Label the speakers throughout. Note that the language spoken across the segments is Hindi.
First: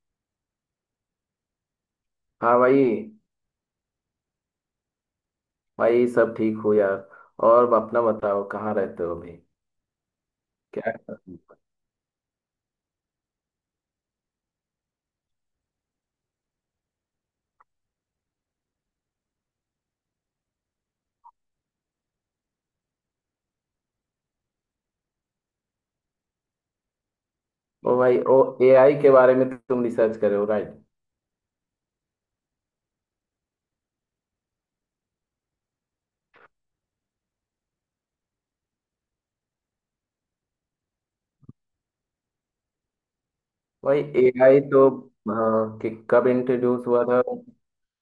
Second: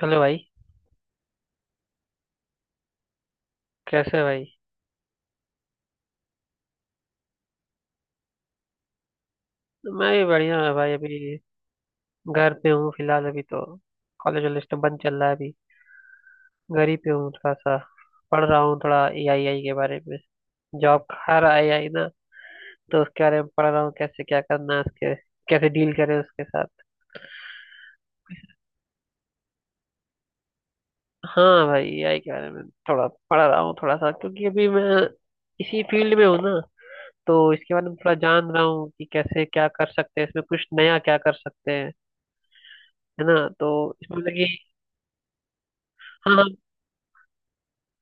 Speaker 1: हेलो भाई।
Speaker 2: हाँ भाई।
Speaker 1: कैसे है भाई।
Speaker 2: भाई सब ठीक हो यार? और अपना बताओ, कहाँ रहते हो अभी?
Speaker 1: मैं भी बढ़िया है भाई।
Speaker 2: क्या कर
Speaker 1: अभी
Speaker 2: रहे
Speaker 1: घर पे हूँ फिलहाल अभी तो। कॉलेज वॉलेज तो बंद चल रहा है अभी। घर ही पे हूँ थोड़ा सा। पढ़ रहा हूँ थोड़ा ए आई आई के बारे में। जॉब हर आई आई ना, तो उसके बारे में पढ़ रहा हूँ कैसे क्या करना है उसके, कैसे डील करें उसके साथ।
Speaker 2: हो? ओ भाई ओ, एआई के बारे में तो तुम रिसर्च कर रहे हो, राइट?
Speaker 1: हाँ भाई, ए आई के बारे में थोड़ा पढ़ रहा हूँ थोड़ा सा, क्योंकि अभी मैं इसी फील्ड में हूँ ना। तो इसके बारे में थोड़ा जान रहा हूँ कि कैसे क्या कर सकते हैं, इसमें कुछ नया क्या कर सकते हैं, है ना। तो
Speaker 2: भाई
Speaker 1: इसमें मतलब कि
Speaker 2: एआई तो हाँ, कि कब
Speaker 1: हाँ।
Speaker 2: इंट्रोड्यूस हुआ था?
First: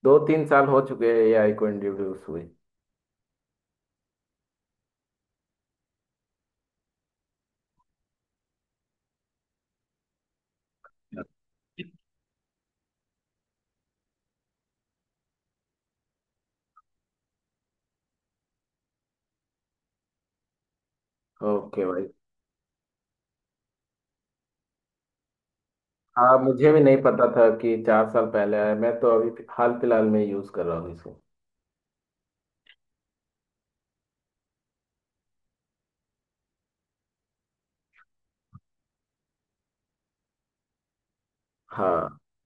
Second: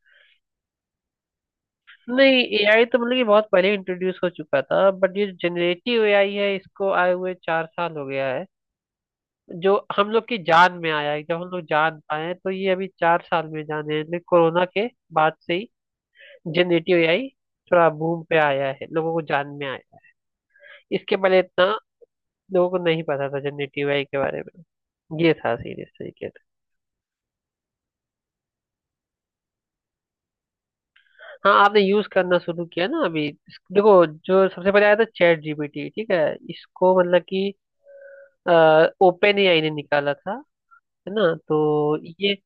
Speaker 2: दो तीन साल हो चुके हैं एआई को इंट्रोड्यूस
Speaker 1: नहीं,
Speaker 2: हुए।
Speaker 1: एआई तो मतलब कि बहुत पहले इंट्रोड्यूस हो चुका था, बट ये जनरेटिव एआई है, इसको आए हुए 4 साल हो गया है। जो हम लोग की जान में आया है, जब हम लोग जान पाए हैं, तो ये अभी 4 साल में जाने हैं, लेकिन कोरोना के बाद से ही जनरेटिव एआई थोड़ा बूम पे आया है, लोगों को जान में आया है। इसके पहले इतना
Speaker 2: ओके भाई।
Speaker 1: लोगों को नहीं पता था जनरेटिव एआई के बारे में, ये था सीरियस तरीके
Speaker 2: हाँ,
Speaker 1: से।
Speaker 2: मुझे भी नहीं पता था कि चार साल पहले आया। मैं तो अभी हाल फिलहाल में यूज कर रहा हूँ इसको।
Speaker 1: हाँ, आपने यूज करना शुरू किया ना अभी देखो, जो सबसे पहले आया था चैट जीपीटी, ठीक है, इसको मतलब कि ओपन एआई ने निकाला था, है ना। तो
Speaker 2: हाँ
Speaker 1: ये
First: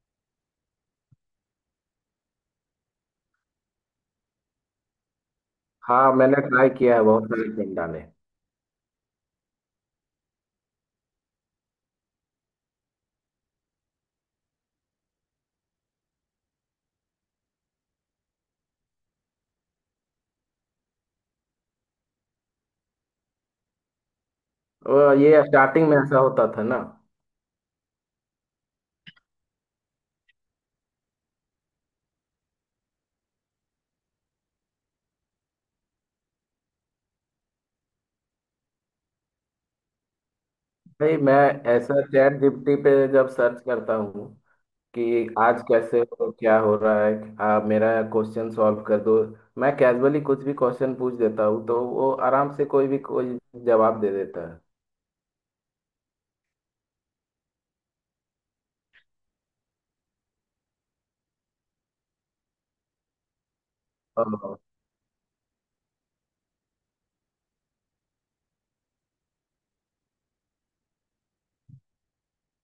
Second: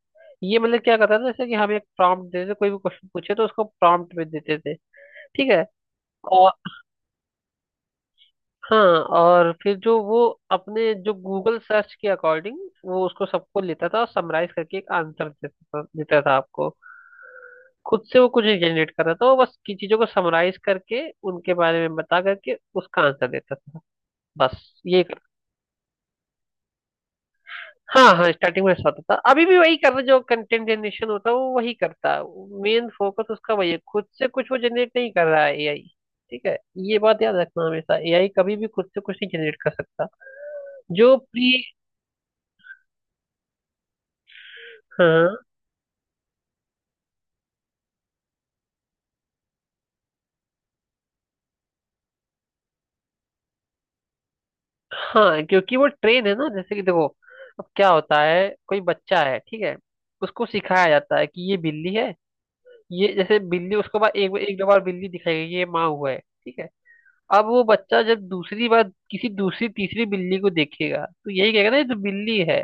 Speaker 1: ये मतलब क्या करता था, जैसे कि हम एक प्रॉम्प्ट देते थे, कोई भी क्वेश्चन पूछे तो उसको प्रॉम्प्ट में देते थे, ठीक है।
Speaker 2: हाँ, मैंने
Speaker 1: और
Speaker 2: ट्राई किया है बहुत सारे पिंडा ने।
Speaker 1: हाँ, और फिर जो वो अपने जो गूगल सर्च के अकॉर्डिंग, वो उसको सबको लेता था और समराइज करके एक आंसर देता था आपको। खुद से वो कुछ नहीं जनरेट कर रहा था, वो बस की चीजों को समराइज करके, उनके बारे में बता करके उसका आंसर देता था, बस ये।
Speaker 2: और ये स्टार्टिंग में ऐसा होता था ना?
Speaker 1: हाँ हाँ, स्टार्टिंग में साथ होता था, अभी भी वही कर रहा है, जो कंटेंट जनरेशन होता है वो वही करता है, मेन फोकस उसका वही है, खुद से कुछ वो जनरेट नहीं कर रहा है एआई, ठीक है। ये बात याद रखना, हमेशा एआई कभी भी खुद से कुछ नहीं जनरेट कर सकता। जो
Speaker 2: नहीं, मैं
Speaker 1: प्री,
Speaker 2: ऐसा चैट जीपीटी पे जब सर्च करता हूँ कि
Speaker 1: हाँ।
Speaker 2: आज कैसे हो, क्या हो रहा है, आप मेरा क्वेश्चन सॉल्व कर दो। मैं कैजुअली कुछ भी क्वेश्चन पूछ देता हूँ तो वो आराम से कोई भी कोई जवाब दे देता है।
Speaker 1: हाँ, क्योंकि वो ट्रेन है ना, जैसे कि देखो, अब क्या होता है, कोई बच्चा है ठीक है, उसको सिखाया जाता है कि ये बिल्ली है, ये जैसे बिल्ली उसको बाद एक
Speaker 2: हाँ
Speaker 1: एक 2 बार बिल्ली दिखाई गई, ये माँ हुआ है, ठीक है। अब वो बच्चा जब दूसरी बार किसी दूसरी तीसरी बिल्ली को देखेगा, तो यही कहेगा ना ये तो बिल्ली है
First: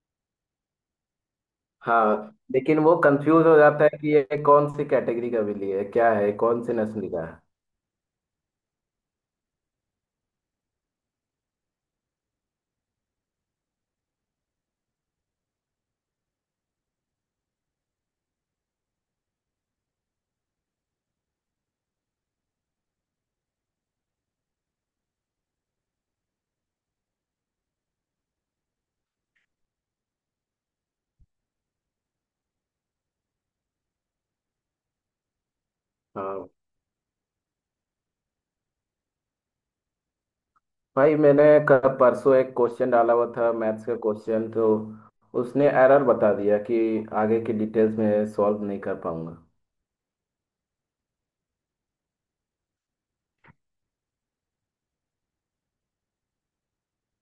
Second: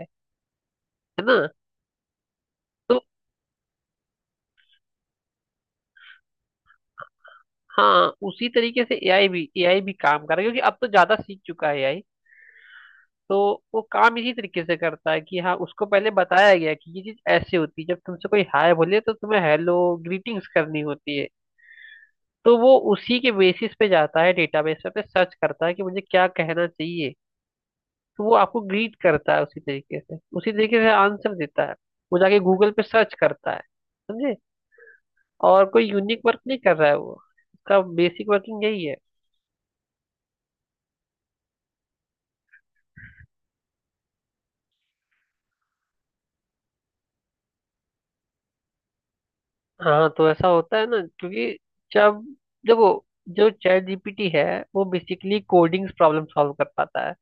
Speaker 1: है ना।
Speaker 2: हाँ, लेकिन वो
Speaker 1: तो
Speaker 2: कंफ्यूज हो जाता है कि ये कौन सी कैटेगरी का बिल्ली है, क्या है, कौन सी नस्ल का है।
Speaker 1: हाँ, उसी तरीके से एआई भी काम कर रहा है, क्योंकि अब तो ज्यादा सीख चुका है एआई। तो वो काम इसी तरीके से करता है कि हाँ, उसको पहले बताया गया कि ये चीज ऐसे होती है, जब तुमसे कोई हाय बोले तो तुम्हें हेलो ग्रीटिंग्स करनी होती है, तो वो उसी के बेसिस पे जाता है, डेटाबेस पे सर्च करता है कि मुझे क्या कहना चाहिए, तो वो आपको ग्रीट करता है उसी तरीके से, उसी तरीके से आंसर देता है, वो जाके गूगल पे सर्च करता है, समझे। और कोई यूनिक वर्क
Speaker 2: हाँ
Speaker 1: नहीं कर रहा है वो, उसका बेसिक वर्किंग यही है।
Speaker 2: भाई, मैंने कल परसों एक क्वेश्चन डाला हुआ था, मैथ्स का क्वेश्चन, तो उसने एरर बता दिया कि आगे की डिटेल्स में सॉल्व नहीं कर पाऊंगा।
Speaker 1: हाँ तो ऐसा होता है ना, क्योंकि जब देखो, जो चैट जीपीटी है वो बेसिकली कोडिंग्स प्रॉब्लम सॉल्व कर पाता है,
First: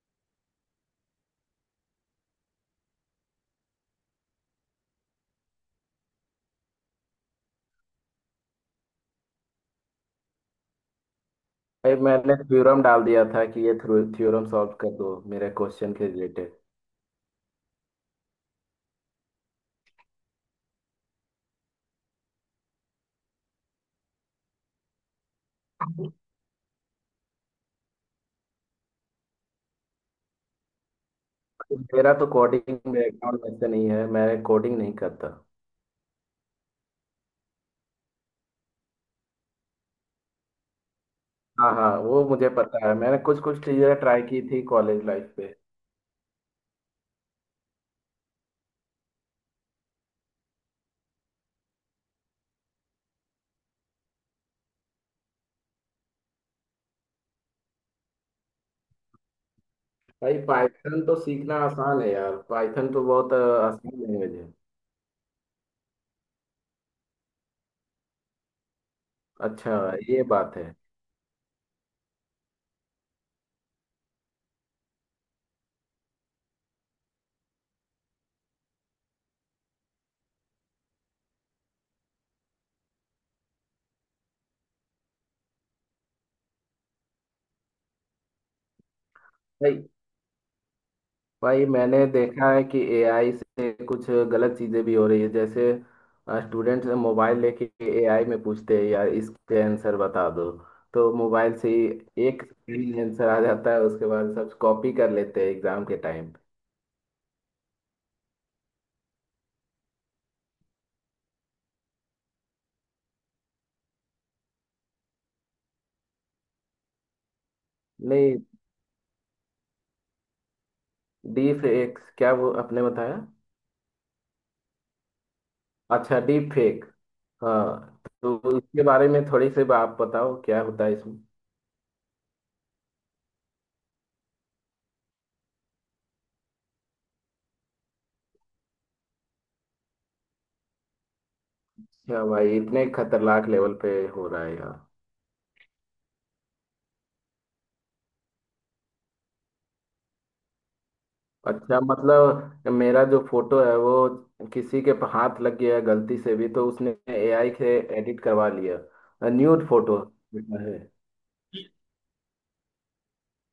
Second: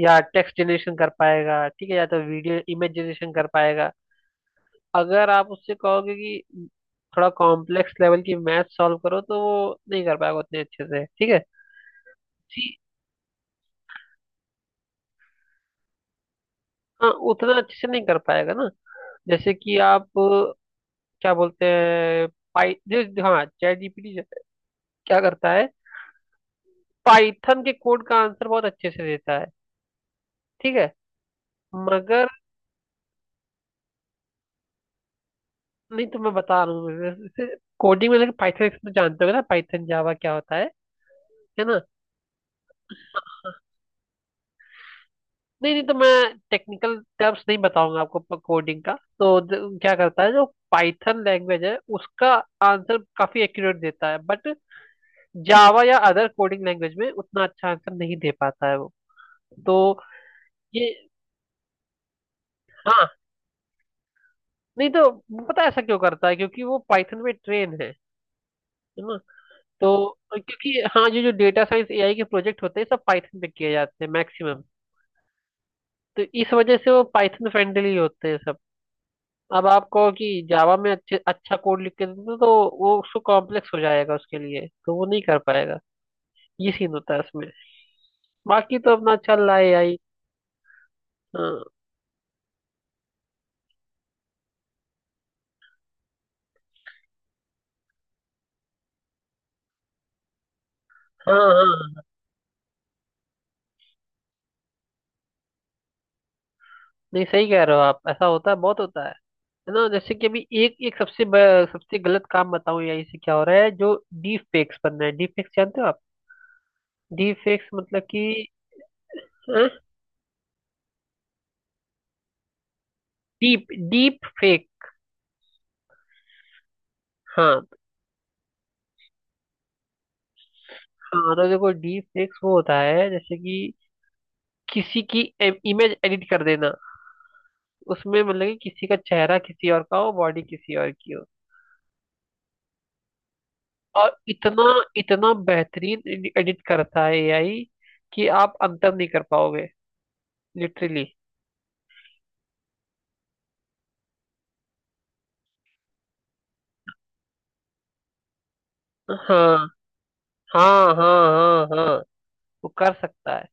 Speaker 1: या टेक्स्ट जनरेशन कर पाएगा, ठीक है, या तो वीडियो इमेज जनरेशन कर पाएगा। अगर आप उससे कहोगे कि थोड़ा कॉम्प्लेक्स लेवल की मैथ सॉल्व करो, तो वो नहीं कर पाएगा उतने अच्छे से, ठीक है।
Speaker 2: भाई मैंने थ्योरम डाल दिया था कि ये थ्योरम सॉल्व कर दो मेरे क्वेश्चन के रिलेटेड।
Speaker 1: हाँ उतना अच्छे से नहीं कर पाएगा ना, जैसे कि आप क्या बोलते हैं, पाई जो, हाँ चैट जीपीटी क्या करता है, पाइथन के कोड का आंसर बहुत अच्छे से देता है, ठीक है,
Speaker 2: मेरा तो
Speaker 1: मगर
Speaker 2: कोडिंग बैकग्राउंड वैसे नहीं है, मैं कोडिंग नहीं करता।
Speaker 1: नहीं, तो मैं बता रहा हूँ, कोडिंग में लेकिन पाइथन तो जानते होगे ना, पाइथन जावा क्या होता है
Speaker 2: हाँ
Speaker 1: ना।
Speaker 2: हाँ, वो मुझे पता है, मैंने कुछ कुछ चीज़ें ट्राई की थी कॉलेज लाइफ पे।
Speaker 1: नहीं नहीं, तो मैं टेक्निकल टर्म्स नहीं बताऊंगा आपको कोडिंग का, तो क्या करता है जो पाइथन लैंग्वेज है, उसका आंसर काफी एक्यूरेट देता है, बट जावा या अदर कोडिंग लैंग्वेज में उतना अच्छा आंसर नहीं दे पाता है वो। तो
Speaker 2: भाई
Speaker 1: ये
Speaker 2: पाइथन तो सीखना आसान है यार, पाइथन तो
Speaker 1: हाँ।
Speaker 2: बहुत आसान लैंग्वेज है।
Speaker 1: नहीं तो पता है ऐसा क्यों करता है, क्योंकि वो पाइथन में ट्रेन है ना।
Speaker 2: अच्छा,
Speaker 1: तो
Speaker 2: ये बात है।
Speaker 1: क्योंकि हाँ, ये जो डेटा साइंस एआई के प्रोजेक्ट होते हैं सब पाइथन पे किए जाते हैं मैक्सिमम, तो इस वजह से वो पाइथन फ्रेंडली होते हैं सब। अब आप कहो कि जावा में अच्छे अच्छा कोड लिख के दे दो, तो वो उसको कॉम्प्लेक्स हो जाएगा उसके लिए, तो वो नहीं कर पाएगा, ये सीन होता है उसमें। बाकी तो अपना चल रहा है
Speaker 2: भाई
Speaker 1: एआई।
Speaker 2: भाई
Speaker 1: हाँ
Speaker 2: मैंने देखा है कि एआई से कुछ गलत चीज़ें भी हो रही है। जैसे स्टूडेंट्स मोबाइल लेके एआई में पूछते हैं, यार इसके आंसर बता दो, तो
Speaker 1: हाँ
Speaker 2: मोबाइल से
Speaker 1: हाँ,
Speaker 2: ही एक सही आंसर आ जाता है। उसके बाद सब कॉपी कर लेते हैं एग्जाम के टाइम।
Speaker 1: नहीं सही कह रहे हो आप, ऐसा होता है, बहुत होता है ना। जैसे कि अभी एक एक सबसे सबसे गलत काम बताऊं या इससे क्या हो रहा है, जो डीप फेक्स बन रहा है, डीप फेक्स जानते हो आप? डीप फेक्स मतलब कि
Speaker 2: नहीं। डीप फेक क्या, वो आपने बताया।
Speaker 1: Deep deep fake.
Speaker 2: अच्छा, डीप फेक।
Speaker 1: हाँ
Speaker 2: हाँ तो इसके बारे में थोड़ी सी आप बताओ, क्या होता है इसमें?
Speaker 1: हाँ, तो देखो डीप फेक्स वो होता है जैसे कि किसी की इमेज एडिट कर देना, उसमें मतलब कि किसी का चेहरा किसी और का हो, बॉडी किसी और की हो,
Speaker 2: क्या भाई, इतने खतरनाक लेवल पे
Speaker 1: और
Speaker 2: हो रहा है
Speaker 1: इतना
Speaker 2: यार।
Speaker 1: इतना बेहतरीन एडिट करता है एआई कि आप अंतर नहीं कर पाओगे, लिटरली।
Speaker 2: अच्छा मतलब मेरा जो फोटो है वो किसी के हाथ लग गया है गलती से भी, तो उसने एआई से एडिट करवा लिया,
Speaker 1: हाँ
Speaker 2: न्यूड फोटो है।
Speaker 1: हाँ हाँ हाँ हाँ, वो कर सकता है।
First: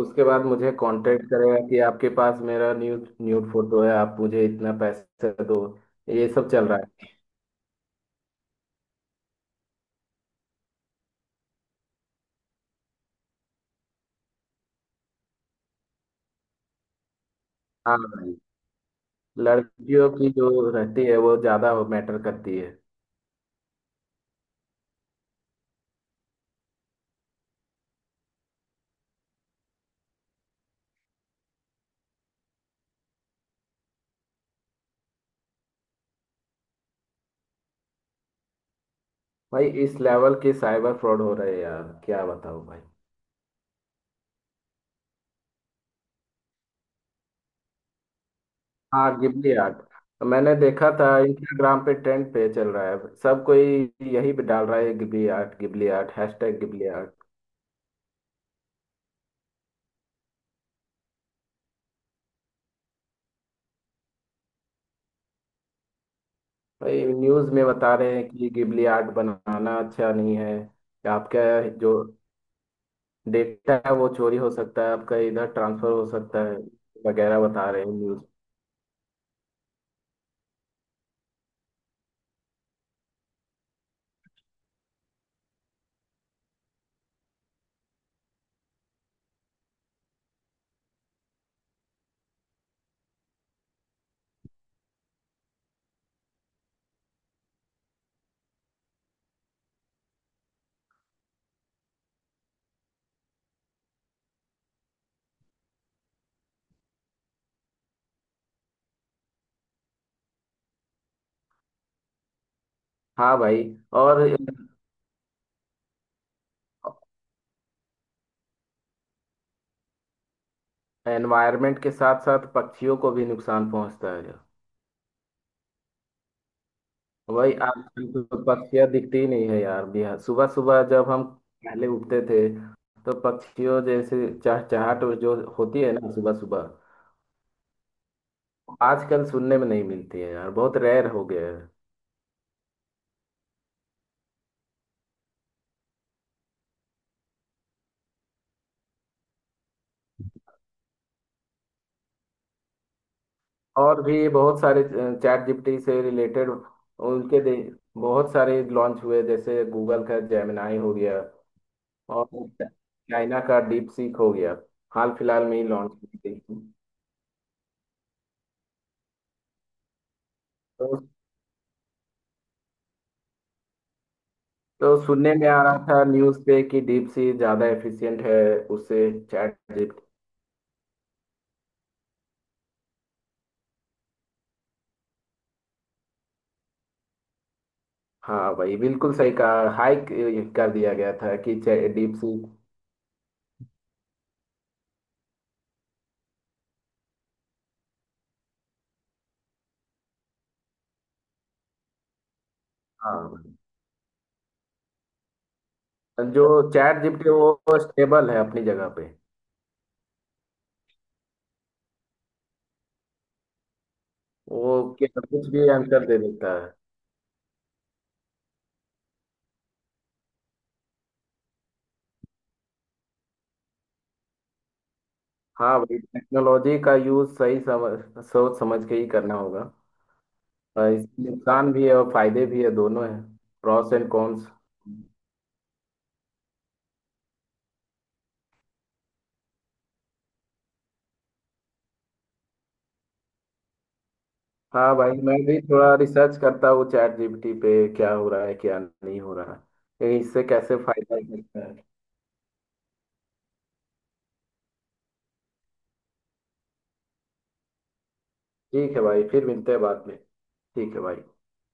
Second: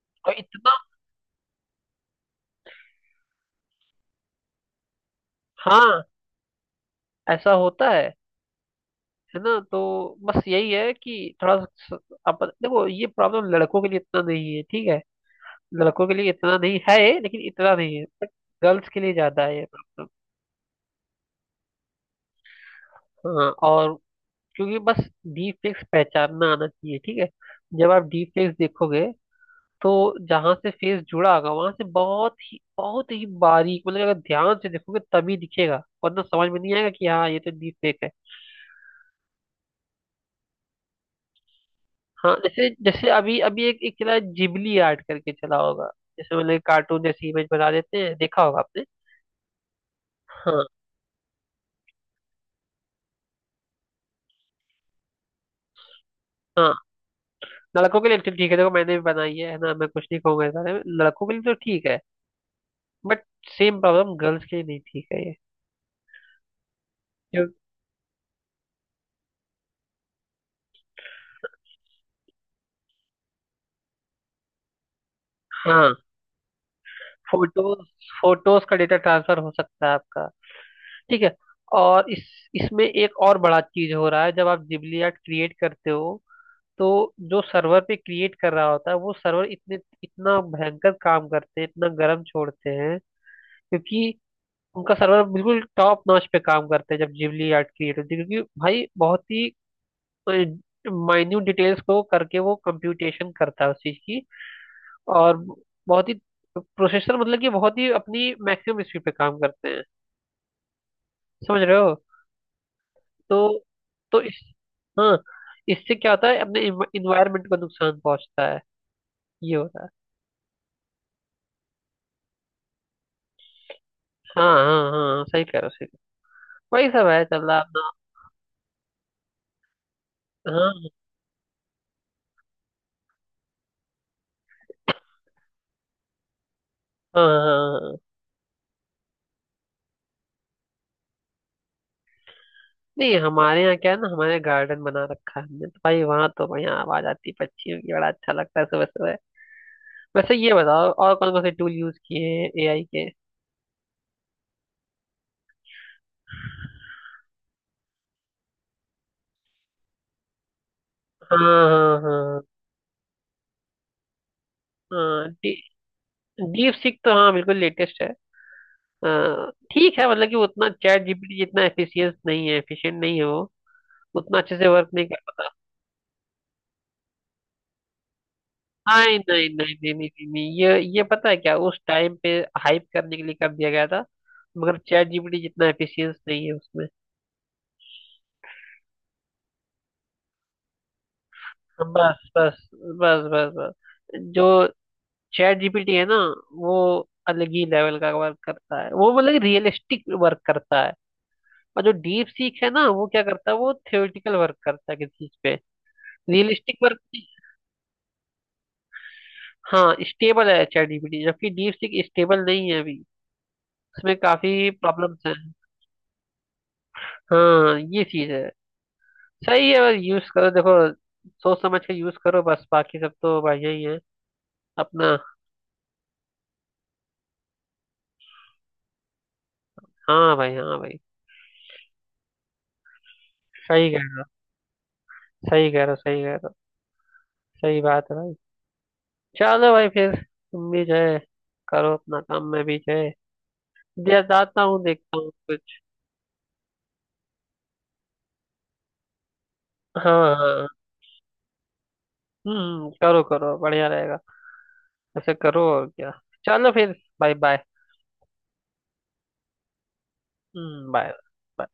Speaker 2: उसके
Speaker 1: और
Speaker 2: बाद मुझे
Speaker 1: इतना
Speaker 2: कांटेक्ट करेगा कि आपके पास मेरा न्यूड न्यूड फोटो है, आप मुझे इतना पैसे दो।
Speaker 1: हाँ,
Speaker 2: ये सब चल रहा है।
Speaker 1: ऐसा होता है ना। तो बस यही है कि थोड़ा सा अपन देखो, ये प्रॉब्लम लड़कों के लिए इतना नहीं है, ठीक है, लड़कों के लिए इतना नहीं है, लेकिन इतना नहीं
Speaker 2: हाँ
Speaker 1: है बट
Speaker 2: भाई।
Speaker 1: गर्ल्स के लिए ज्यादा है ये प्रॉब्लम।
Speaker 2: लड़कियों की जो रहती है वो ज्यादा मैटर करती है।
Speaker 1: हाँ और, क्योंकि बस डीप फेक्स पहचानना आना चाहिए, ठीक है। जब आप डीप फेक्स देखोगे तो जहां से फेस जुड़ा होगा वहां से बहुत ही बारीक, मतलब अगर ध्यान से देखोगे तभी दिखेगा, वरना समझ में नहीं आएगा कि हाँ ये तो डीप फेक है।
Speaker 2: भाई इस लेवल के साइबर फ्रॉड हो रहे हैं यार, क्या
Speaker 1: हाँ
Speaker 2: बताऊं
Speaker 1: जैसे
Speaker 2: भाई।
Speaker 1: जैसे अभी अभी एक एक चला है, जिबली आर्ट करके चला होगा, जैसे मतलब कार्टून जैसी इमेज बना देते हैं, देखा होगा आपने।
Speaker 2: हाँ गिबली आर्ट, मैंने
Speaker 1: हाँ
Speaker 2: देखा था इंस्टाग्राम पे, ट्रेंड पे चल रहा है। सब कोई यही पे डाल रहा है, Ghibli art, Ghibli art, hashtag
Speaker 1: हाँ,
Speaker 2: गिबली आर्ट।
Speaker 1: लड़कों के लिए तो ठीक है, देखो मैंने भी बनाई है ना, मैं कुछ नहीं कहूंगा इस बारे में, लड़कों के लिए तो ठीक है, बट सेम प्रॉब्लम गर्ल्स के लिए, नहीं ठीक है ये।
Speaker 2: भाई
Speaker 1: क्यों?
Speaker 2: न्यूज़ में बता रहे हैं कि गिबली आर्ट बनाना अच्छा नहीं है, कि आपका जो डेटा है वो चोरी हो सकता है, आपका इधर ट्रांसफर
Speaker 1: हाँ,
Speaker 2: हो सकता है वगैरह, बता रहे
Speaker 1: फोटोज
Speaker 2: हैं न्यूज़।
Speaker 1: फोटोज का डेटा ट्रांसफर हो सकता है आपका, ठीक है। और इस, इसमें एक और बड़ा चीज हो रहा है, जब आप जिबली आर्ट क्रिएट करते हो, तो जो सर्वर पे क्रिएट कर रहा होता है, वो सर्वर इतने, इतना भयंकर काम करते हैं, इतना गर्म छोड़ते हैं, क्योंकि उनका सर्वर बिल्कुल टॉप नॉच पे काम करते हैं जब जिबली आर्ट क्रिएट होती है, क्योंकि भाई बहुत ही माइन्यूट डिटेल्स को करके वो कंप्यूटेशन करता है उस चीज की, और बहुत ही प्रोसेसर मतलब कि बहुत ही अपनी मैक्सिमम स्पीड पे काम करते हैं, समझ रहे हो।
Speaker 2: हाँ
Speaker 1: तो
Speaker 2: भाई।
Speaker 1: तो
Speaker 2: और
Speaker 1: इस हाँ, इससे क्या होता है, अपने इन्वायरमेंट को नुकसान पहुंचता है, ये होता है।
Speaker 2: एनवायरनमेंट के साथ साथ पक्षियों को भी नुकसान पहुंचता है।
Speaker 1: हाँ हाँ हाँ, सही कह रहे हो, सही कह रहे हो। वही सब है चल
Speaker 2: वही,
Speaker 1: रहा
Speaker 2: आज
Speaker 1: अपना।
Speaker 2: हमको पक्षियाँ दिखती ही नहीं है यार। बिहार सुबह सुबह
Speaker 1: हाँ
Speaker 2: जब हम पहले उठते थे तो पक्षियों जैसे चहचहाट जो होती है ना सुबह सुबह,
Speaker 1: हाँ हाँ हाँ।
Speaker 2: आजकल सुनने में नहीं मिलती है यार, बहुत रेयर हो गया है।
Speaker 1: नहीं, हमारे यहाँ क्या है ना, हमारे गार्डन बना रखा है हमने, तो भाई वहाँ तो बढ़िया आवाज आती है पक्षियों की, बड़ा अच्छा लगता है सुबह सुबह। वैसे ये बताओ, और कौन कौन से टूल यूज किए हैं एआई के?
Speaker 2: और भी बहुत सारे चैट जीपीटी से रिलेटेड उनके दे, बहुत सारे लॉन्च हुए। जैसे गूगल का जेमिनाई हो गया,
Speaker 1: हाँ हाँ।
Speaker 2: और
Speaker 1: हाँ
Speaker 2: चाइना का डीप सीक हो गया, हाल
Speaker 1: हाँ।
Speaker 2: फिलहाल में ही लॉन्च हुई थी।
Speaker 1: डीप सीक तो हाँ बिल्कुल लेटेस्ट है। हाँ, ठीक है, मतलब कि वो उतना
Speaker 2: तो
Speaker 1: चैट जीपीटी जितना एफिशिएंट नहीं है वो, उतना अच्छे से
Speaker 2: तो
Speaker 1: वर्क नहीं
Speaker 2: सुनने में आ रहा था न्यूज़ पे कि डीप सी ज़्यादा एफिशिएंट है उससे
Speaker 1: नहीं नहीं
Speaker 2: चैट
Speaker 1: नहीं नहीं
Speaker 2: जीपीटी।
Speaker 1: नहीं नहीं नहीं, ये पता है क्या, उस टाइम पे हाइप करने के लिए कर दिया गया था, मगर चैट जीपीटी जितना एफिशिएंस नहीं है उसमें।
Speaker 2: हाँ भाई बिल्कुल सही कहा, हाइक कर दिया गया था कि डीप
Speaker 1: बस
Speaker 2: सी।
Speaker 1: बस बस बस बस जो चैट जीपीटी है ना, वो अलग ही लेवल का वर्क करता है वो, मतलब रियलिस्टिक वर्क करता है, और जो डीप सीख है ना, वो
Speaker 2: हाँ
Speaker 1: क्या करता
Speaker 2: भाई।
Speaker 1: है, वो थ्योरेटिकल वर्क करता है किसी चीज पे।
Speaker 2: जो
Speaker 1: रियलिस्टिक वर्क।
Speaker 2: चैट जीपीटी, वो स्टेबल है अपनी जगह पे।
Speaker 1: हाँ स्टेबल है चैट जीपीटी, जबकि डीप सीख स्टेबल नहीं है अभी, उसमें काफी
Speaker 2: वो क्या-
Speaker 1: प्रॉब्लम्स हैं।
Speaker 2: कुछ भी आंसर दे देता है।
Speaker 1: हाँ ये चीज है, सही है, बस यूज करो, देखो सोच समझ के यूज करो बस, बाकी सब तो भाई यही है अपना।
Speaker 2: हाँ भाई टेक्नोलॉजी का यूज़ सही समझ सोच समझ के ही करना होगा।
Speaker 1: हाँ भाई, हाँ भाई,
Speaker 2: इसके नुकसान भी है और फायदे भी है, दोनों है।
Speaker 1: सही
Speaker 2: प्रॉस
Speaker 1: कह
Speaker 2: एंड
Speaker 1: रहे-
Speaker 2: कॉन्स।
Speaker 1: सही कह रहे हो, सही कह रहे हो, सही बात है भाई। चलो भाई, फिर तुम भी जो है करो अपना काम, मैं भी जो है जाता हूँ,
Speaker 2: हाँ भाई,
Speaker 1: देखता हूँ
Speaker 2: मैं भी
Speaker 1: कुछ।
Speaker 2: थोड़ा रिसर्च करता हूँ चैट जीपीटी पे, क्या हो रहा है क्या नहीं हो रहा है,
Speaker 1: हाँ
Speaker 2: इससे
Speaker 1: हाँ।
Speaker 2: कैसे फायदा मिलता है।
Speaker 1: हम्म, करो करो, बढ़िया रहेगा, ऐसे करो, और क्या। चलो फिर, बाय बाय।
Speaker 2: ठीक है भाई, फिर मिलते हैं बाद में,
Speaker 1: हम्म,
Speaker 2: ठीक है भाई।
Speaker 1: बाय।